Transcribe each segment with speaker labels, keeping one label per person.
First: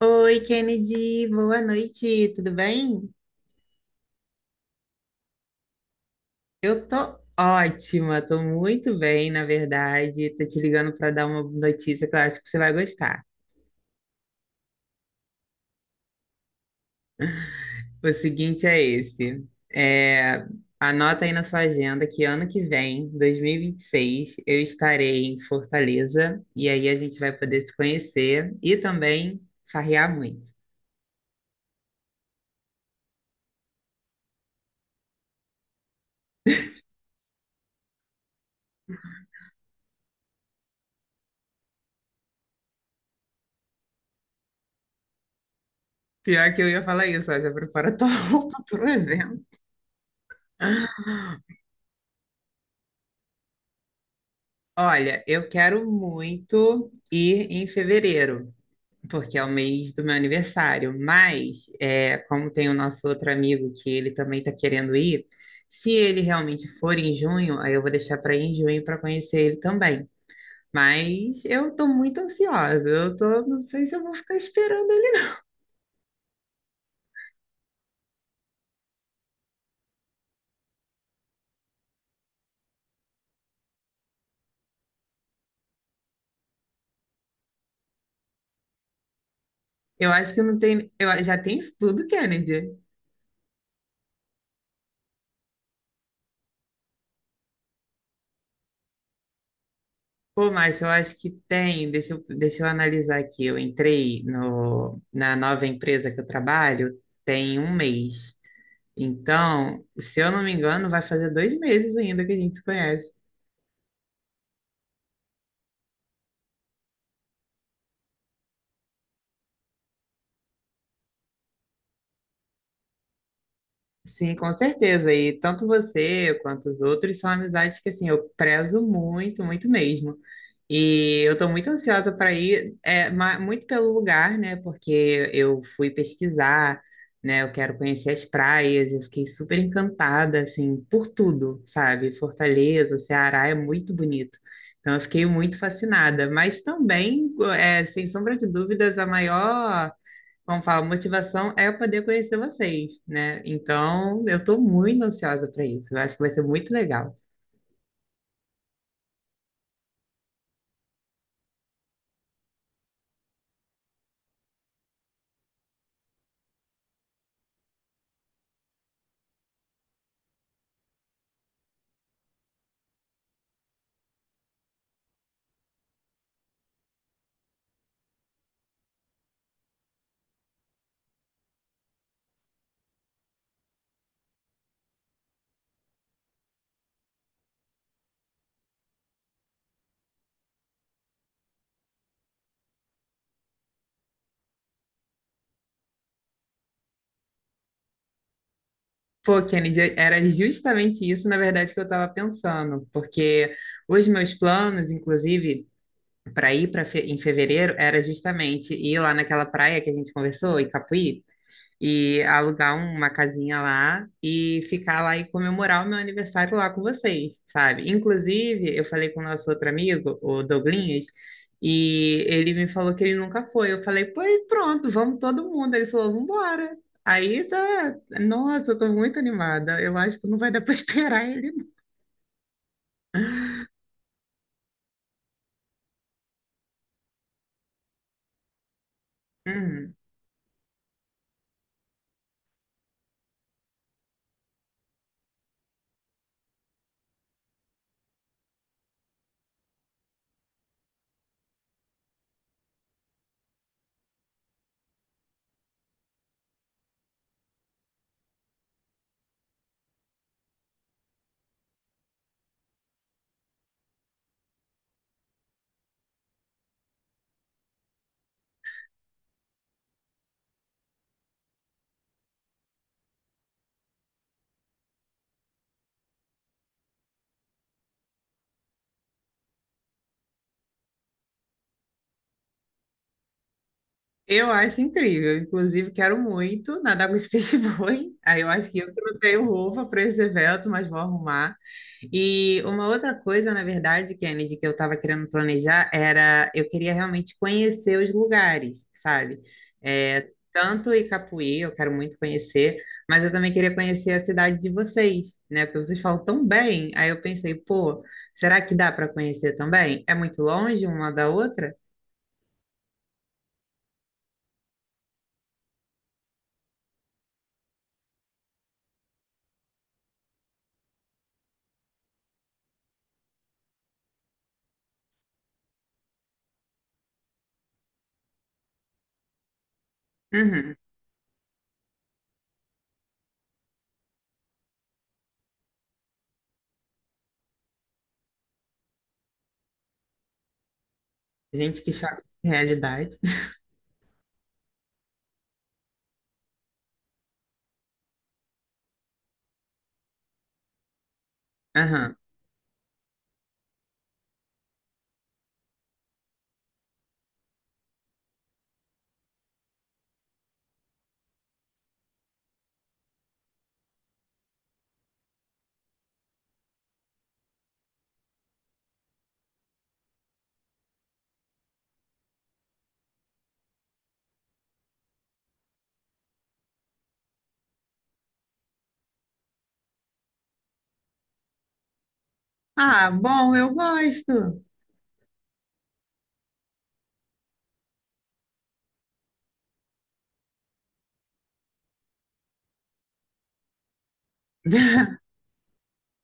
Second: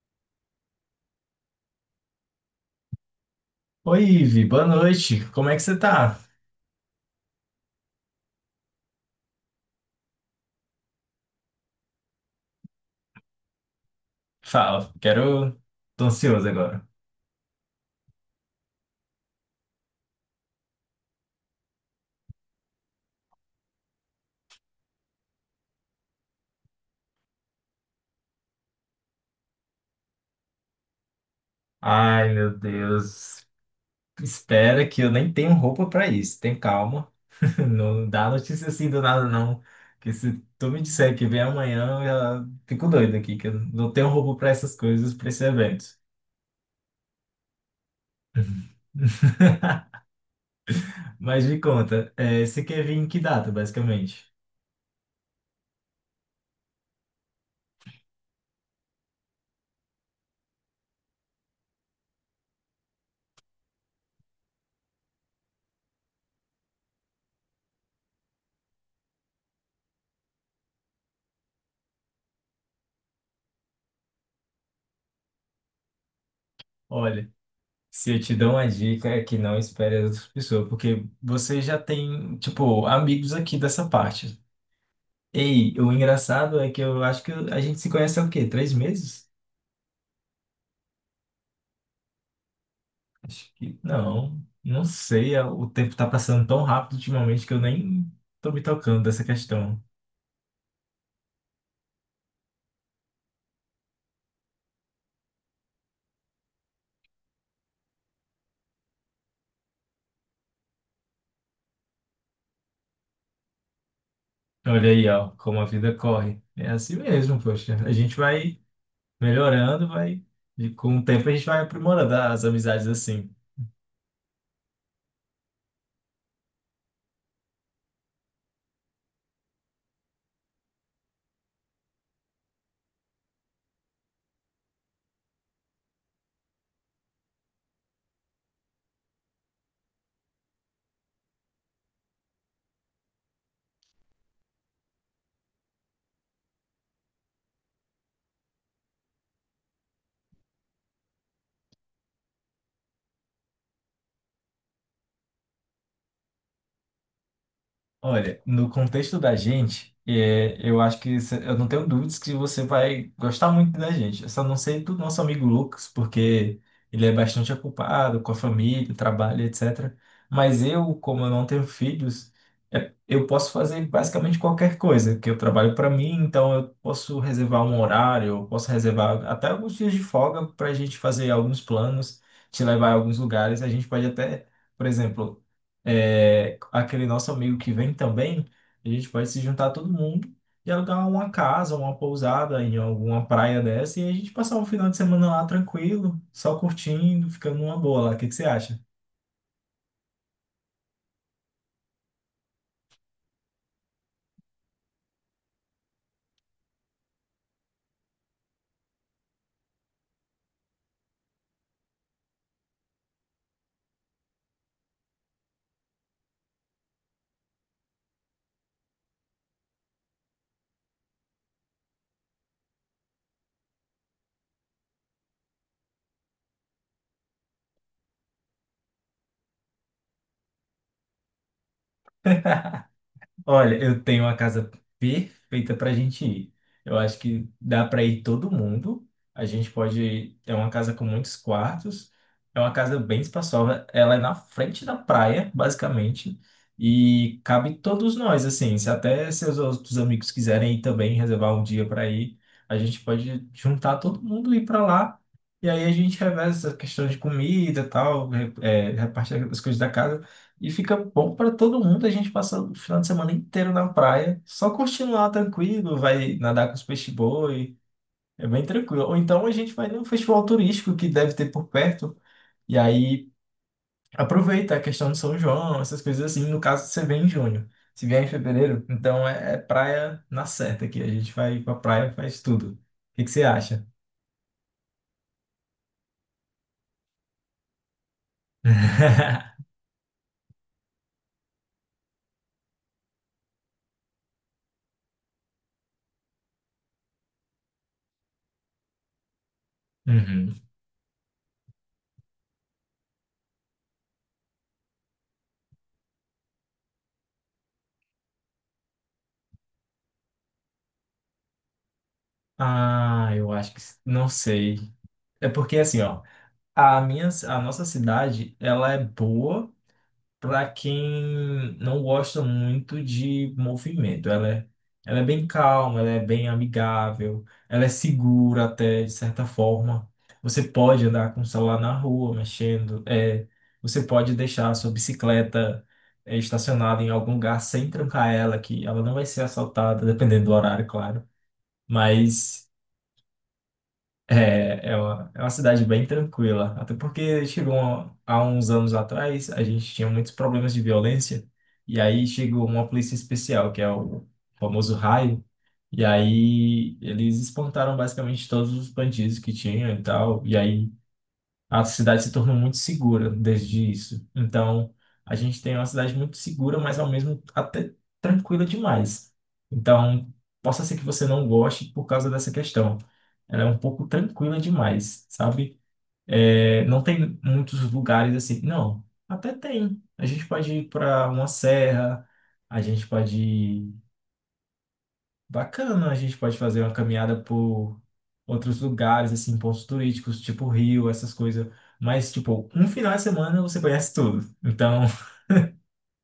Speaker 1: Oi, Kennedy, boa noite, tudo bem?
Speaker 2: Oi, Ivi, boa noite. Como é que você tá?
Speaker 1: Eu tô ótima, tô muito bem, na verdade. Tô te ligando para dar uma notícia que eu acho que você vai gostar.
Speaker 2: Fala, quero. Tô ansioso agora.
Speaker 1: O seguinte é esse: é, anota aí na sua agenda que ano que vem, dois mil e vinte e seis, eu estarei em Fortaleza e aí a gente vai poder se conhecer e também farrear muito.
Speaker 2: Ai, meu Deus. Espera que eu nem tenho roupa pra isso. Tem calma. Não dá notícia assim do nada, não. Que se tu me disser que vem amanhã, eu já fico doido aqui, que eu não tenho roupa pra essas coisas, pra esse evento.
Speaker 1: Pior que eu ia falar isso, ó, já prepara tua roupa pro evento.
Speaker 2: Mas me conta, você quer vir em que data, basicamente?
Speaker 1: Olha, eu quero muito ir em fevereiro, porque é o mês do meu aniversário. Mas, como tem o nosso outro amigo que ele também está querendo ir, se ele realmente for em junho, aí eu vou deixar para ir em junho para conhecer ele também. Mas eu estou muito ansiosa. Eu tô, não sei se eu vou ficar esperando ele.
Speaker 2: Olha, se eu te dou uma dica é que não espere as outras pessoas, porque você já tem, tipo, amigos aqui dessa parte. Ei, o engraçado é que eu acho que a gente se conhece há o quê? Três meses?
Speaker 1: Eu acho que não tem. Eu, já tem isso tudo, Kennedy.
Speaker 2: Acho que não, não sei. O tempo tá passando tão rápido ultimamente que eu nem tô me tocando dessa questão.
Speaker 1: Pô, mas eu acho que tem. Deixa eu analisar aqui. Eu entrei no, na nova empresa que eu trabalho tem um mês. Então, se eu não me engano, vai fazer 2 meses ainda que a gente se conhece.
Speaker 2: Olha aí, ó, como a vida corre. É assim mesmo, poxa. A gente vai melhorando, vai. E com o tempo a gente vai aprimorando as amizades assim.
Speaker 1: Sim, com certeza. E tanto você quanto os outros são amizades que assim eu prezo muito, muito mesmo. E eu estou muito ansiosa para ir, muito pelo lugar, né? Porque eu fui pesquisar, né? Eu quero conhecer as praias, eu fiquei super encantada, assim, por tudo, sabe? Fortaleza, Ceará é muito bonito. Então eu fiquei muito fascinada. Mas também, sem sombra de dúvidas, a maior, vamos falar, motivação é eu poder conhecer vocês, né? Então, eu tô muito ansiosa para isso. Eu acho que vai ser muito legal.
Speaker 2: Olha, no contexto da gente, eu acho que eu não tenho dúvidas que você vai gostar muito da gente. Eu só não sei do nosso amigo Lucas, porque ele é bastante ocupado com a família, trabalho, etc. Mas eu, como eu não tenho filhos, eu posso fazer basicamente qualquer coisa, que eu trabalho para mim, então eu posso reservar um horário, eu posso reservar até alguns dias de folga para a gente fazer alguns planos, te levar a alguns lugares. A gente pode até, por exemplo, aquele nosso amigo que vem também, a gente pode se juntar todo mundo e alugar uma casa, uma pousada em alguma praia dessa e a gente passar um final de semana lá tranquilo, só curtindo, ficando numa boa lá. O que que você acha?
Speaker 1: Pô, Kennedy, era justamente isso, na verdade, que eu estava pensando, porque os meus planos, inclusive, para ir para em fevereiro, era justamente ir lá naquela praia que a gente conversou, Icapuí. E alugar uma casinha lá e ficar lá e comemorar o meu aniversário lá com vocês, sabe? Inclusive, eu falei com o nosso outro amigo, o Douglinhas, e ele me falou que ele nunca foi. Eu falei, pois pronto, vamos todo mundo. Ele falou, vambora. Aí tá, nossa, eu tô muito animada. Eu acho que não vai dar pra esperar ele. Não.
Speaker 2: Olha, eu tenho uma casa perfeita pra gente ir. Eu acho que dá pra ir todo mundo. A gente
Speaker 1: Uhum.
Speaker 2: pode. É uma casa com muitos quartos. É uma casa bem espaçosa. Ela é na frente da praia, basicamente. E cabe todos nós, assim. Se até seus outros amigos quiserem ir também, reservar um dia pra ir, a gente pode juntar todo mundo e ir pra lá. E aí a gente reveza essa questão de comida e tal, reparte as coisas da casa. E fica bom para todo mundo. A gente passa o final de semana inteiro na praia, só curtindo lá tranquilo, vai nadar com os peixe-boi, é bem tranquilo. Ou então a gente vai num festival turístico que deve ter por perto, e aí aproveita a questão de São João, essas coisas assim. No caso, você vem em junho, se vier em fevereiro, então é praia na certa aqui. A gente vai pra praia, faz tudo. O que que você acha?
Speaker 1: Eu acho incrível. Inclusive, quero muito nadar com os peixes-boi. Aí eu acho que eu que não tenho roupa para esse evento, mas vou arrumar. E uma outra coisa, na verdade, Kennedy, que eu estava querendo planejar era eu queria realmente conhecer os lugares, sabe?
Speaker 2: Uhum.
Speaker 1: Tanto Icapuí, eu quero muito conhecer, mas eu também queria conhecer a cidade de vocês, né? Porque vocês falam tão bem. Aí eu pensei, pô, será que dá para conhecer também? É muito longe uma da outra?
Speaker 2: Ah, eu acho que não sei. É porque assim, ó. A nossa cidade, ela é boa para quem não gosta muito de movimento. Ela é bem calma, ela é bem amigável, ela é segura até, de certa forma. Você
Speaker 1: Uhum.
Speaker 2: pode andar com o celular na rua, mexendo. Você pode deixar a sua bicicleta estacionada em algum lugar sem trancar ela, que ela não vai ser assaltada, dependendo do horário, claro.
Speaker 1: Gente, que choque de
Speaker 2: Mas
Speaker 1: realidade.
Speaker 2: é uma cidade bem tranquila. Até porque há uns anos atrás, a gente tinha muitos problemas de violência, e
Speaker 1: Aham.
Speaker 2: aí chegou uma polícia especial, que é o famoso raio, e aí eles espantaram basicamente todos os bandidos que tinham e tal. E aí a cidade se tornou muito segura desde isso. Então, a gente tem uma cidade muito segura, mas ao mesmo até tranquila demais. Então, possa ser que você não goste por causa dessa questão. Ela é um pouco tranquila demais, sabe? É, não tem muitos lugares assim. Não, até tem. A gente pode ir para uma serra, a gente
Speaker 1: Ah,
Speaker 2: pode
Speaker 1: bom, eu
Speaker 2: ir.
Speaker 1: gosto.
Speaker 2: Bacana, a gente pode fazer uma caminhada por outros lugares, assim, pontos turísticos, tipo Rio, essas coisas. Mas, tipo, um final de semana você conhece tudo. Então,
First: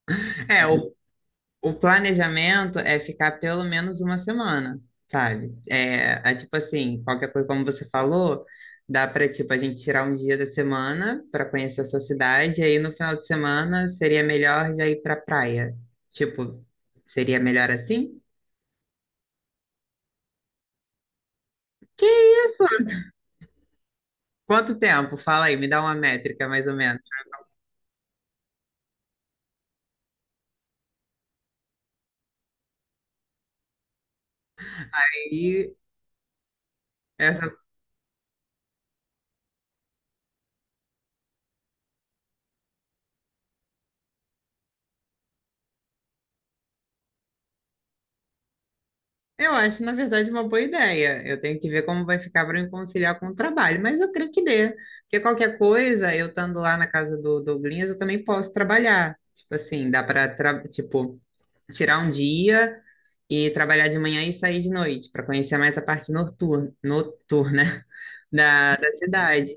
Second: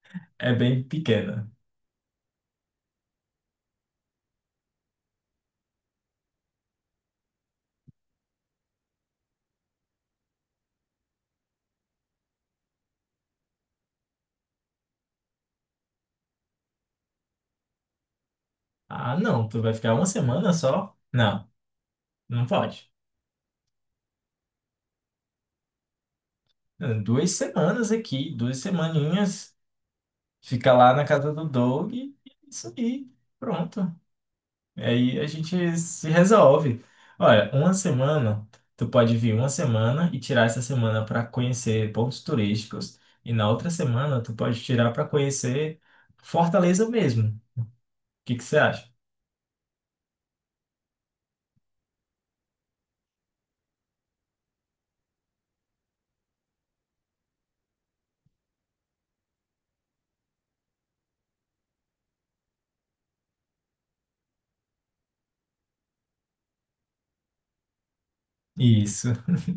Speaker 2: é
Speaker 1: É,
Speaker 2: bem
Speaker 1: o,
Speaker 2: pequena.
Speaker 1: o planejamento é ficar pelo menos uma semana, sabe? É tipo assim, qualquer coisa, como você falou, dá para tipo, a gente tirar um dia da semana para conhecer a sua cidade, e aí no final de semana seria melhor já ir pra praia. Tipo, seria melhor assim?
Speaker 2: Ah, não, tu vai ficar uma semana só? Não,
Speaker 1: Que
Speaker 2: não
Speaker 1: isso?
Speaker 2: pode.
Speaker 1: Quanto tempo? Fala aí, me dá uma métrica mais ou menos.
Speaker 2: Duas semanas aqui, duas semaninhas, fica lá na casa do Doug e é isso aí, pronto. E aí a
Speaker 1: E
Speaker 2: gente se resolve.
Speaker 1: essa
Speaker 2: Olha, uma semana, tu pode vir uma semana e tirar essa semana para conhecer pontos turísticos. E na outra semana, tu pode tirar para conhecer Fortaleza mesmo. O que que você acha?
Speaker 1: Eu acho, na verdade, uma boa ideia. Eu tenho que ver como vai ficar para me conciliar com o trabalho, mas eu creio que dê. Porque qualquer coisa, eu estando lá na casa do Douglas, eu também posso trabalhar. Tipo assim, dá para, tipo, tirar um dia e trabalhar de manhã e sair de noite, para conhecer mais a parte noturna da
Speaker 2: Isso.
Speaker 1: cidade.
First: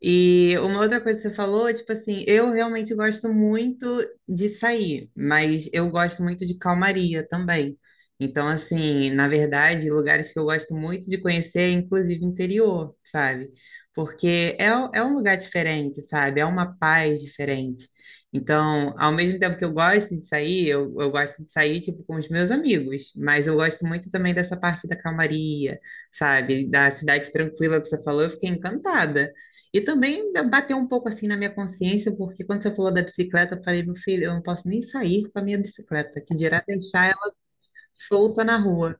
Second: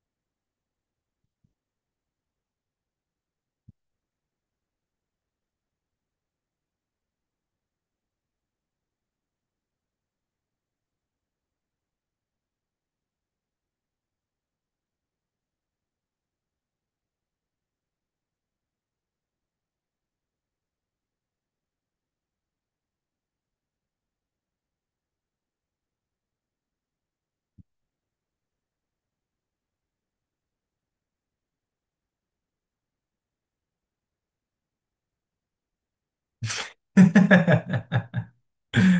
Speaker 1: E uma outra coisa que você falou, tipo assim, eu realmente gosto muito de sair, mas eu gosto muito de calmaria também. Então, assim, na verdade, lugares que eu gosto muito de conhecer, inclusive interior, sabe? Porque é um lugar diferente, sabe? É uma paz diferente. Então, ao mesmo tempo que eu gosto de sair, eu gosto de sair, tipo, com os meus amigos, mas eu gosto muito também dessa parte da calmaria, sabe? Da cidade tranquila que você falou, eu fiquei encantada. E também bateu um pouco assim na minha consciência, porque quando você falou da bicicleta, eu falei, meu filho, eu não posso nem sair com a minha bicicleta, que dirá deixar ela solta na rua.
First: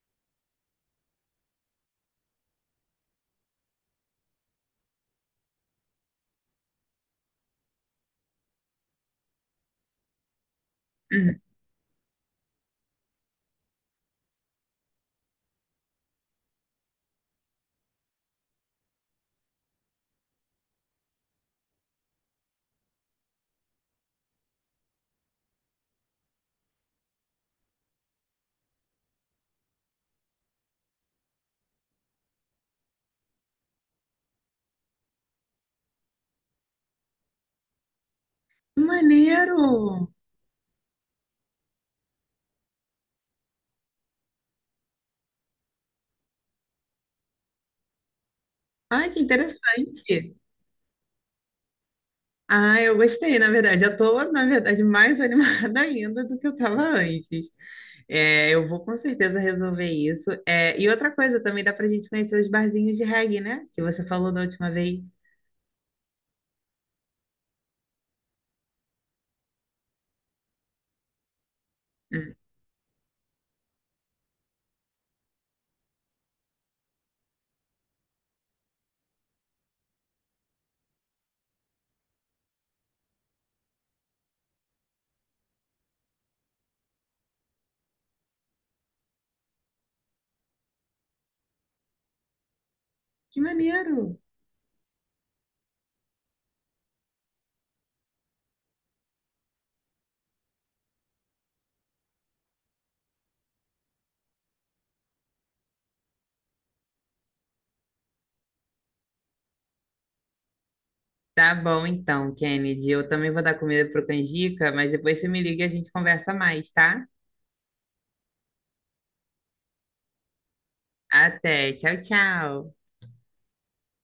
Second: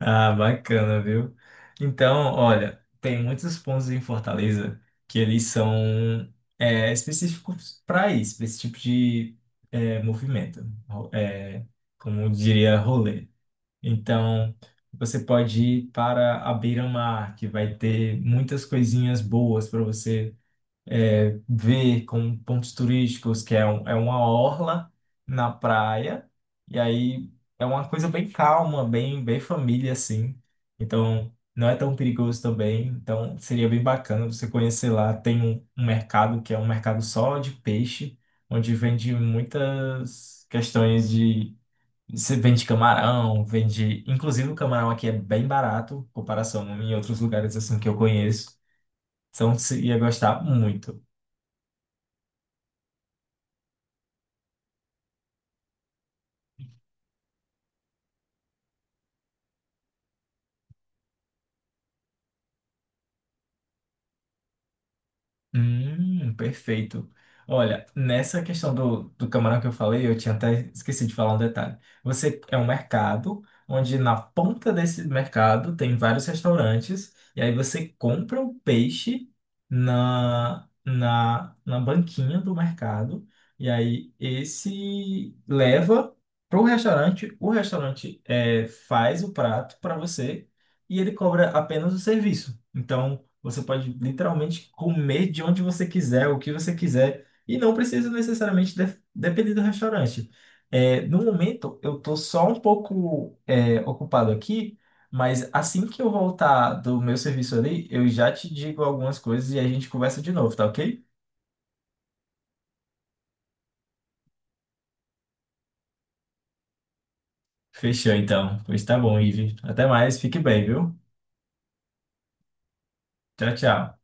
Speaker 2: Ah, bacana, viu? Então, olha, tem muitos pontos em Fortaleza que eles são específicos para isso, para esse tipo de movimento, ro- é, como eu diria, rolê. Então, você pode ir para a beira-mar, que vai ter muitas coisinhas boas para você ver como pontos turísticos, é uma orla na praia, e aí é uma coisa bem calma, bem, bem família, assim. Então, não é tão perigoso também. Então, seria bem bacana você conhecer lá. Um mercado que é um mercado só de peixe, onde
Speaker 1: Uhum.
Speaker 2: vende
Speaker 1: Maneiro!
Speaker 2: muitas questões de. Você vende camarão, vende. Inclusive, o camarão aqui é bem barato, em comparação em outros lugares assim que eu conheço.
Speaker 1: Ai, que
Speaker 2: Então, você ia
Speaker 1: interessante!
Speaker 2: gostar muito.
Speaker 1: Ah, eu gostei, na verdade. Eu tô, na verdade, mais animada ainda do que eu estava antes. Eu vou com certeza resolver isso. E outra coisa também, dá pra gente conhecer os barzinhos de reggae, né? Que você falou da última vez.
Speaker 2: Perfeito. Olha, nessa questão do camarão que eu falei, eu tinha até esquecido de falar um detalhe.
Speaker 1: Hum.
Speaker 2: Você é um mercado onde na ponta desse mercado tem vários restaurantes, e aí você compra o peixe na banquinha do mercado, e aí esse leva para o restaurante faz o prato para você e ele cobra apenas o serviço. Então,
Speaker 1: Que
Speaker 2: você pode
Speaker 1: maneiro!
Speaker 2: literalmente comer de onde você quiser, o que você quiser, e não precisa necessariamente depender do restaurante. É, no momento, eu estou só um pouco ocupado aqui, mas assim que eu voltar do meu serviço ali, eu já te digo algumas coisas e a gente conversa de novo, tá ok?
Speaker 1: Tá bom então, Kennedy. Eu também vou dar comida pro Canjica, mas depois você me liga e a gente conversa mais, tá?
Speaker 2: Fechou então. Pois tá bom, Ivi. Até mais, fique bem, viu?
Speaker 1: Até. Tchau, tchau.
Speaker 2: Tchau, tchau.